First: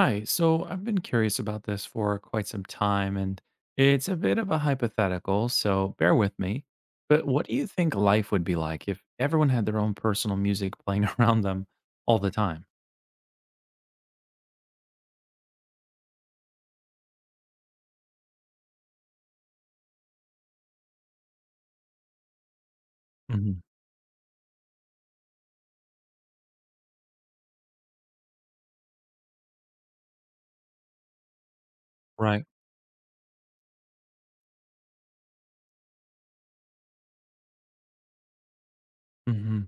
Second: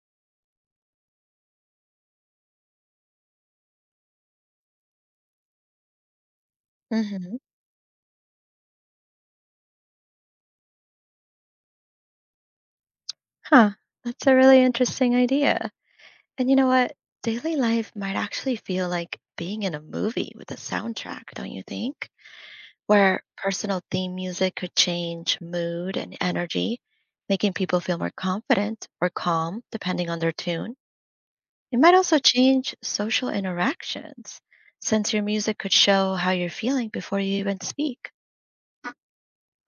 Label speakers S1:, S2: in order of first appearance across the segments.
S1: Hi, so I've been curious about this for quite some time, and it's a bit of a hypothetical, so bear with me. But
S2: Mm-hmm.
S1: what do you think life would be like if everyone had their own personal music playing around them all the time?
S2: Huh. That's a really interesting idea. And you know what? Daily life might actually feel like being in a movie with a soundtrack, don't you think? Where
S1: Hmm.
S2: personal theme music could change mood and energy, making people feel more confident or calm depending on their tune. It might also
S1: Right.
S2: change social interactions, since your music could show how you're feeling before you even speak.
S1: Hmm.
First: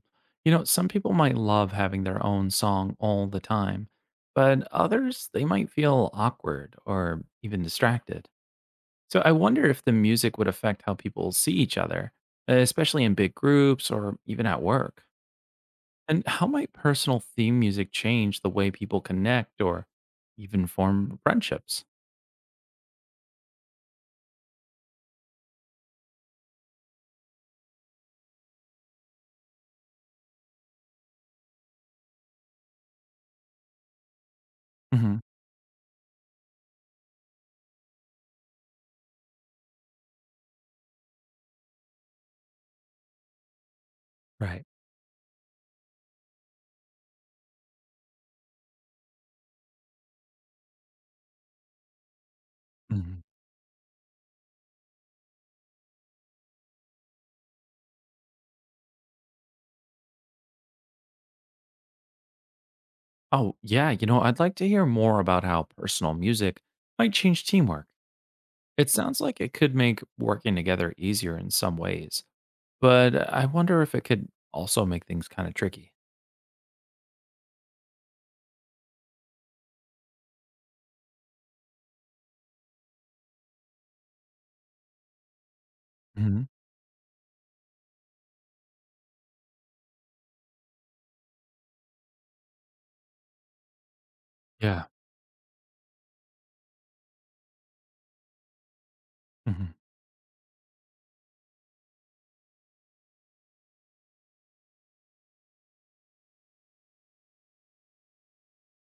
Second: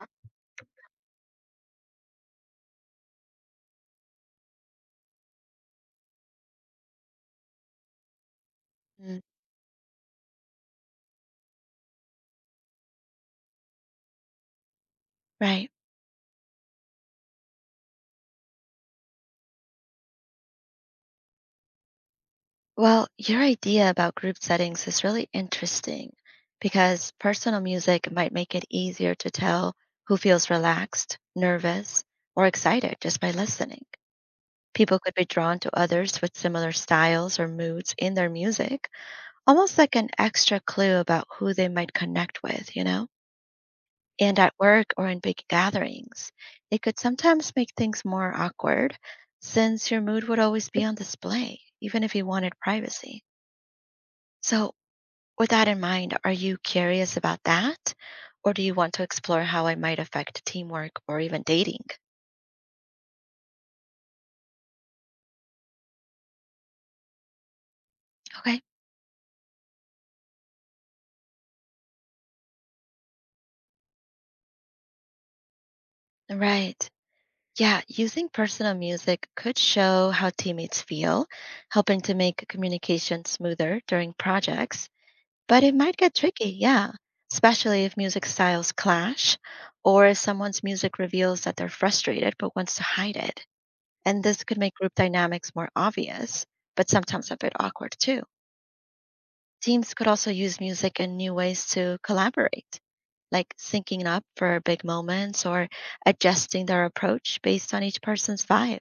S1: Some people might love having their own song all the time, but others, they might feel awkward or even distracted.
S2: Mm.
S1: So I wonder if the music would affect how people see each other, especially in big groups or even at work.
S2: Right.
S1: And how might personal theme music change the way people connect or even form friendships?
S2: Well, your idea about group settings is really interesting because personal music might make it easier to tell who feels relaxed, nervous, or excited just by listening. People could
S1: Hmm.
S2: be drawn to others with similar styles or moods in their music, almost like an extra clue about who they might connect with, you know? And at
S1: Right.
S2: work or in big gatherings, it could sometimes make things more awkward since your mood would always be on display, even if you wanted privacy.
S1: Hmm.
S2: So, with that in mind, are you curious about that? Or do you want to explore how it might affect teamwork or even dating?
S1: Oh, yeah. I'd like to hear more about how personal music might change teamwork.
S2: Okay,
S1: It sounds like it could make working together easier in some ways, but I wonder if it could also make things kind of tricky.
S2: right. Yeah, using personal music could show how teammates feel, helping to make communication smoother during projects. But it might get
S1: Hmm.
S2: tricky, yeah, especially if music styles clash or if someone's music reveals that they're frustrated but wants to hide it. And this could make
S1: Yeah.
S2: group dynamics more obvious, but sometimes a bit awkward too.
S1: Hmm.
S2: Teams could also use music in new ways to collaborate, like syncing up for big moments or adjusting their approach based on each person's vibe.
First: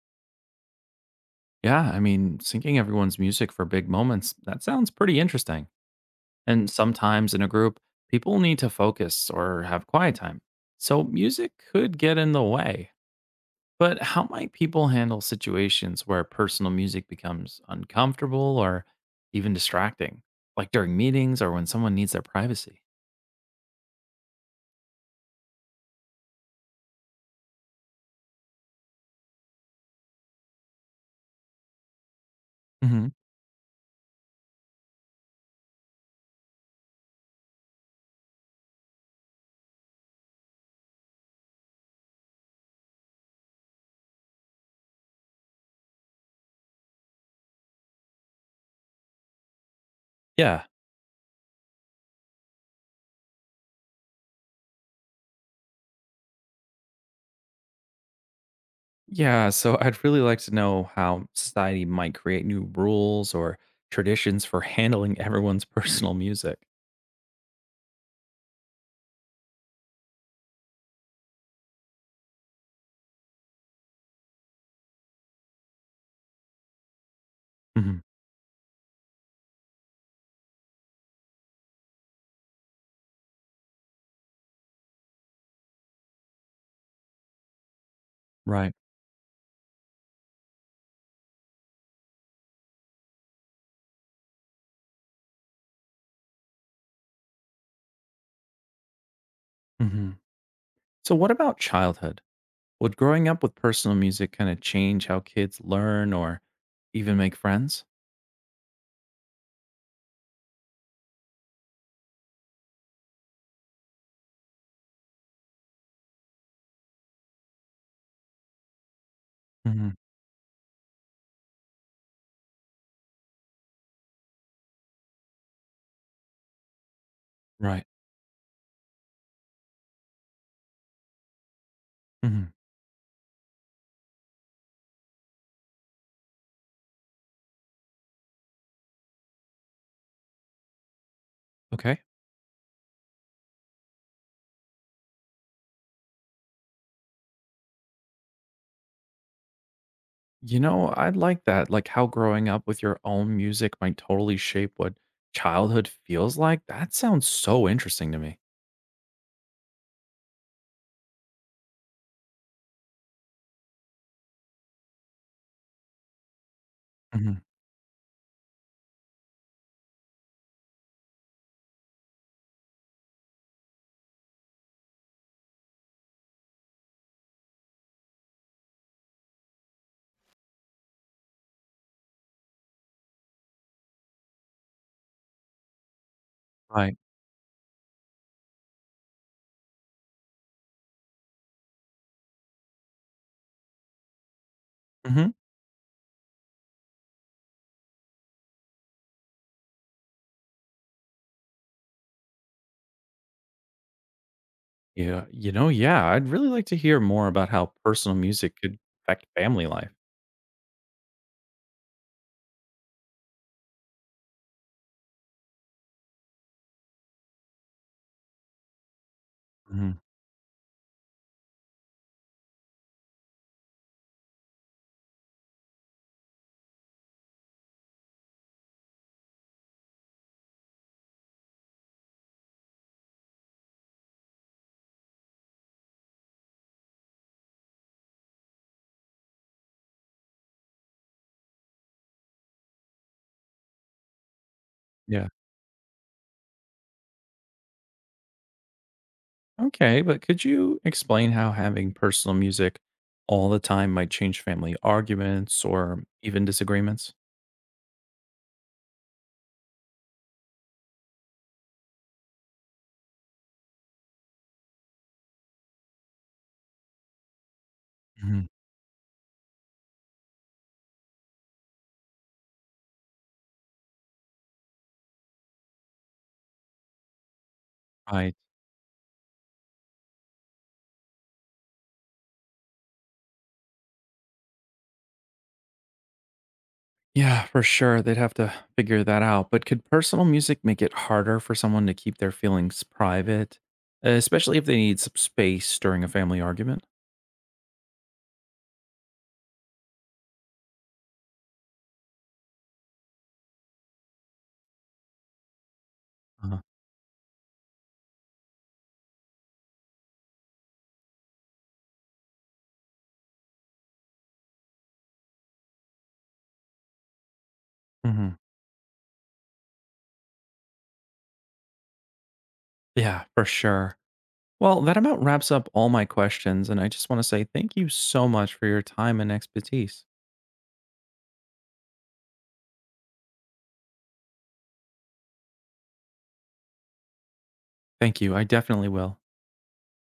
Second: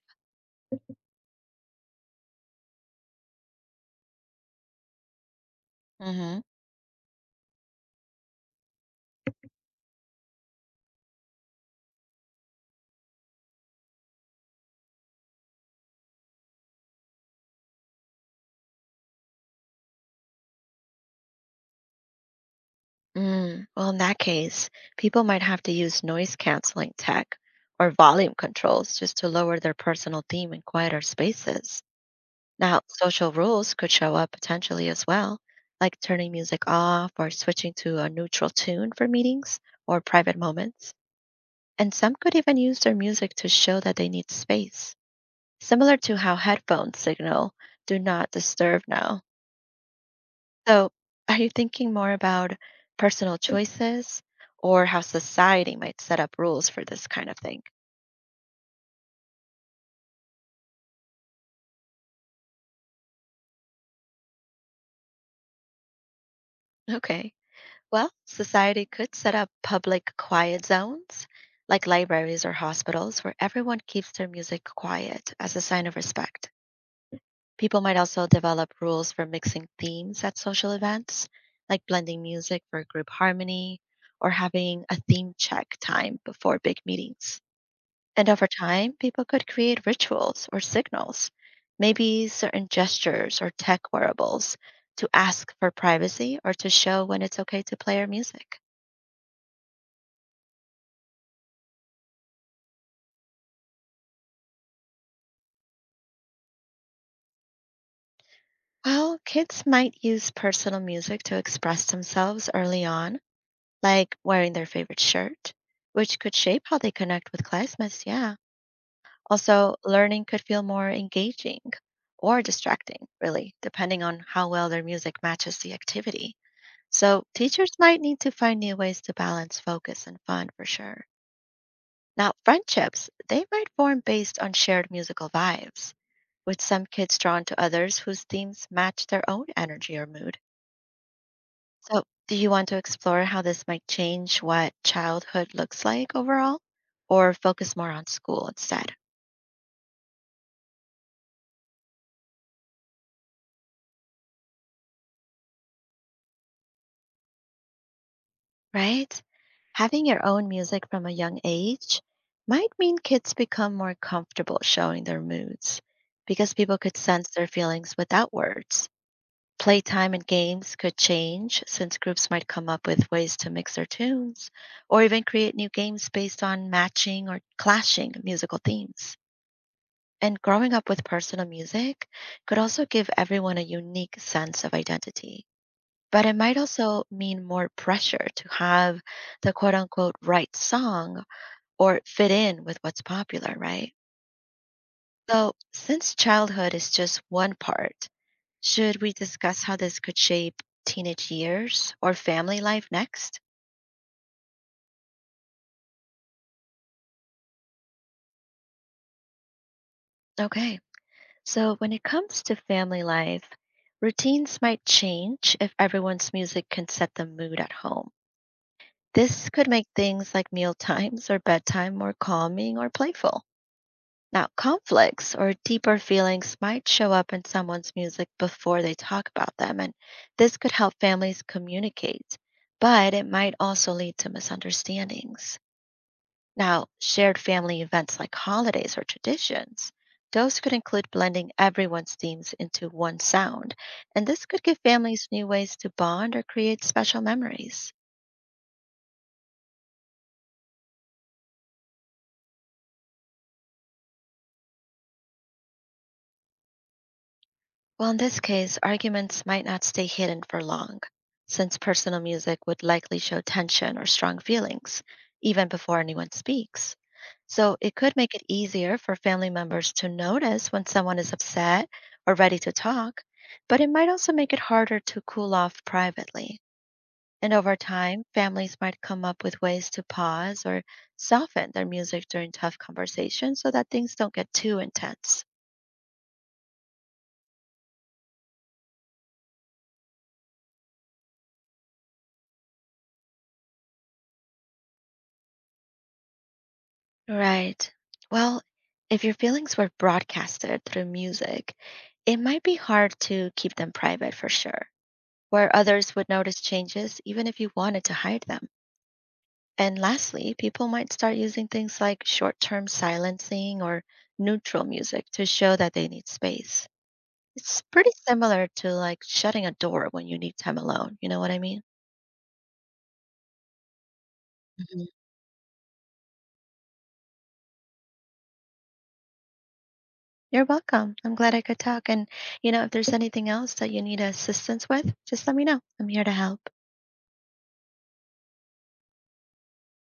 S1: Yeah, I mean, syncing everyone's music for big moments, that sounds pretty interesting.
S2: Hmm.
S1: And sometimes in a group, people need to focus or have quiet time. So music could get in the way. But how might people handle situations where personal music becomes uncomfortable or even distracting, like during meetings or when someone needs their privacy?
S2: Well, in that case, people might have to use noise canceling tech or volume controls just to lower their personal theme in quieter spaces. Now,
S1: Hmm.
S2: social rules could show up potentially as well, like turning music off or switching to a neutral tune for meetings or private moments. And some could even use their music to show that they need space, similar to how headphones signal do not disturb now.
S1: Yeah.
S2: So, are you thinking more about personal choices or how society might set up rules for this kind of thing?
S1: Yeah. So I'd really like to know how society might create new rules or traditions for handling everyone's personal music.
S2: Okay. Well, society could set up public quiet zones like libraries or hospitals where everyone keeps their music quiet as a sign of respect. People might
S1: Hmm.
S2: also develop rules for mixing themes at social events, like blending music for group harmony or having a theme check time before big meetings. And over
S1: Right.
S2: time, people could create rituals or signals, maybe certain gestures or tech wearables, to ask for privacy or to show when it's okay to play our music.
S1: Hmm. So, what about childhood? Would growing up with personal music kind of change how kids learn or even make friends?
S2: Well, kids might use personal music to express themselves early on, like wearing their favorite shirt, which could shape how they connect with classmates. Yeah. Also,
S1: Mhm.
S2: learning could feel more engaging or distracting, really, depending on how well their music matches the activity. So teachers
S1: Right.
S2: might need to find new ways to balance focus and fun for sure. Now,
S1: Mhm.
S2: friendships, they might form based on shared musical vibes, with some kids drawn to others whose themes match their own energy or mood.
S1: Okay.
S2: So, do you want to explore how this might change what childhood looks like overall, or focus more on school instead?
S1: I like that. Like how growing up with your own music might totally shape what childhood feels like. That sounds so interesting to me.
S2: Right? Having your own music from a young age might mean kids become more comfortable showing their moods because people could sense
S1: Mhm.
S2: their feelings without words. Playtime and games could change since groups might come up with ways to mix their tunes or even create new games based on matching or clashing musical themes. And growing up with personal music could also give everyone a unique sense of identity, but it might
S1: Right.
S2: also mean more pressure to have the quote unquote right song or fit in with what's popular, right?
S1: Hmm.
S2: So, since childhood is just one part, should we discuss how this could shape teenage years or family life next?
S1: Yeah. Yeah. I'd really like to hear more about how personal music could affect family life.
S2: Okay, so when it comes to family life, routines might change if everyone's music can set the mood at home. This could make
S1: Mhm.
S2: things like meal times or bedtime more calming or playful. Now, conflicts or deeper feelings might show up in someone's music before they talk about them, and this could help families communicate, but it might also lead to misunderstandings. Now, shared family events like holidays or traditions, those could include blending everyone's themes into one sound, and this could give families
S1: Yeah.
S2: new ways to bond or create special memories.
S1: Okay, but could you explain how having personal music all the time might change family arguments or even disagreements?
S2: Well, in this case, arguments might not stay hidden for long, since personal music would likely show tension or strong feelings, even before anyone speaks. So it could make it
S1: Mhm.
S2: easier for family members to notice when someone is upset or ready to talk, but it might also make it harder to cool off privately. And over time,
S1: Right.
S2: families might come up with ways to pause or soften their music during tough conversations so that things don't get too intense.
S1: Yeah, for sure. They'd have to figure that out. But could personal music make it harder for someone to keep their feelings private, especially if they need some space during a family argument?
S2: Right. Well, if your feelings were broadcasted through music, it might be hard to keep them private for sure, where others would notice
S1: Uh-huh.
S2: changes even if you wanted to hide them. And lastly, people might start using things like short term silencing or neutral music to show that they need space. It's pretty
S1: Hmm.
S2: similar to like shutting a door when you need time alone. You know what I mean?
S1: Yeah, for sure. Well, that
S2: Mhm.
S1: about wraps up all my questions. And I just want to say thank you so much for your time and expertise.
S2: You're welcome. I'm glad I could talk. And, you know, if there's anything else that you need assistance with, just let me know. I'm here to help.
S1: Thank you. I definitely will.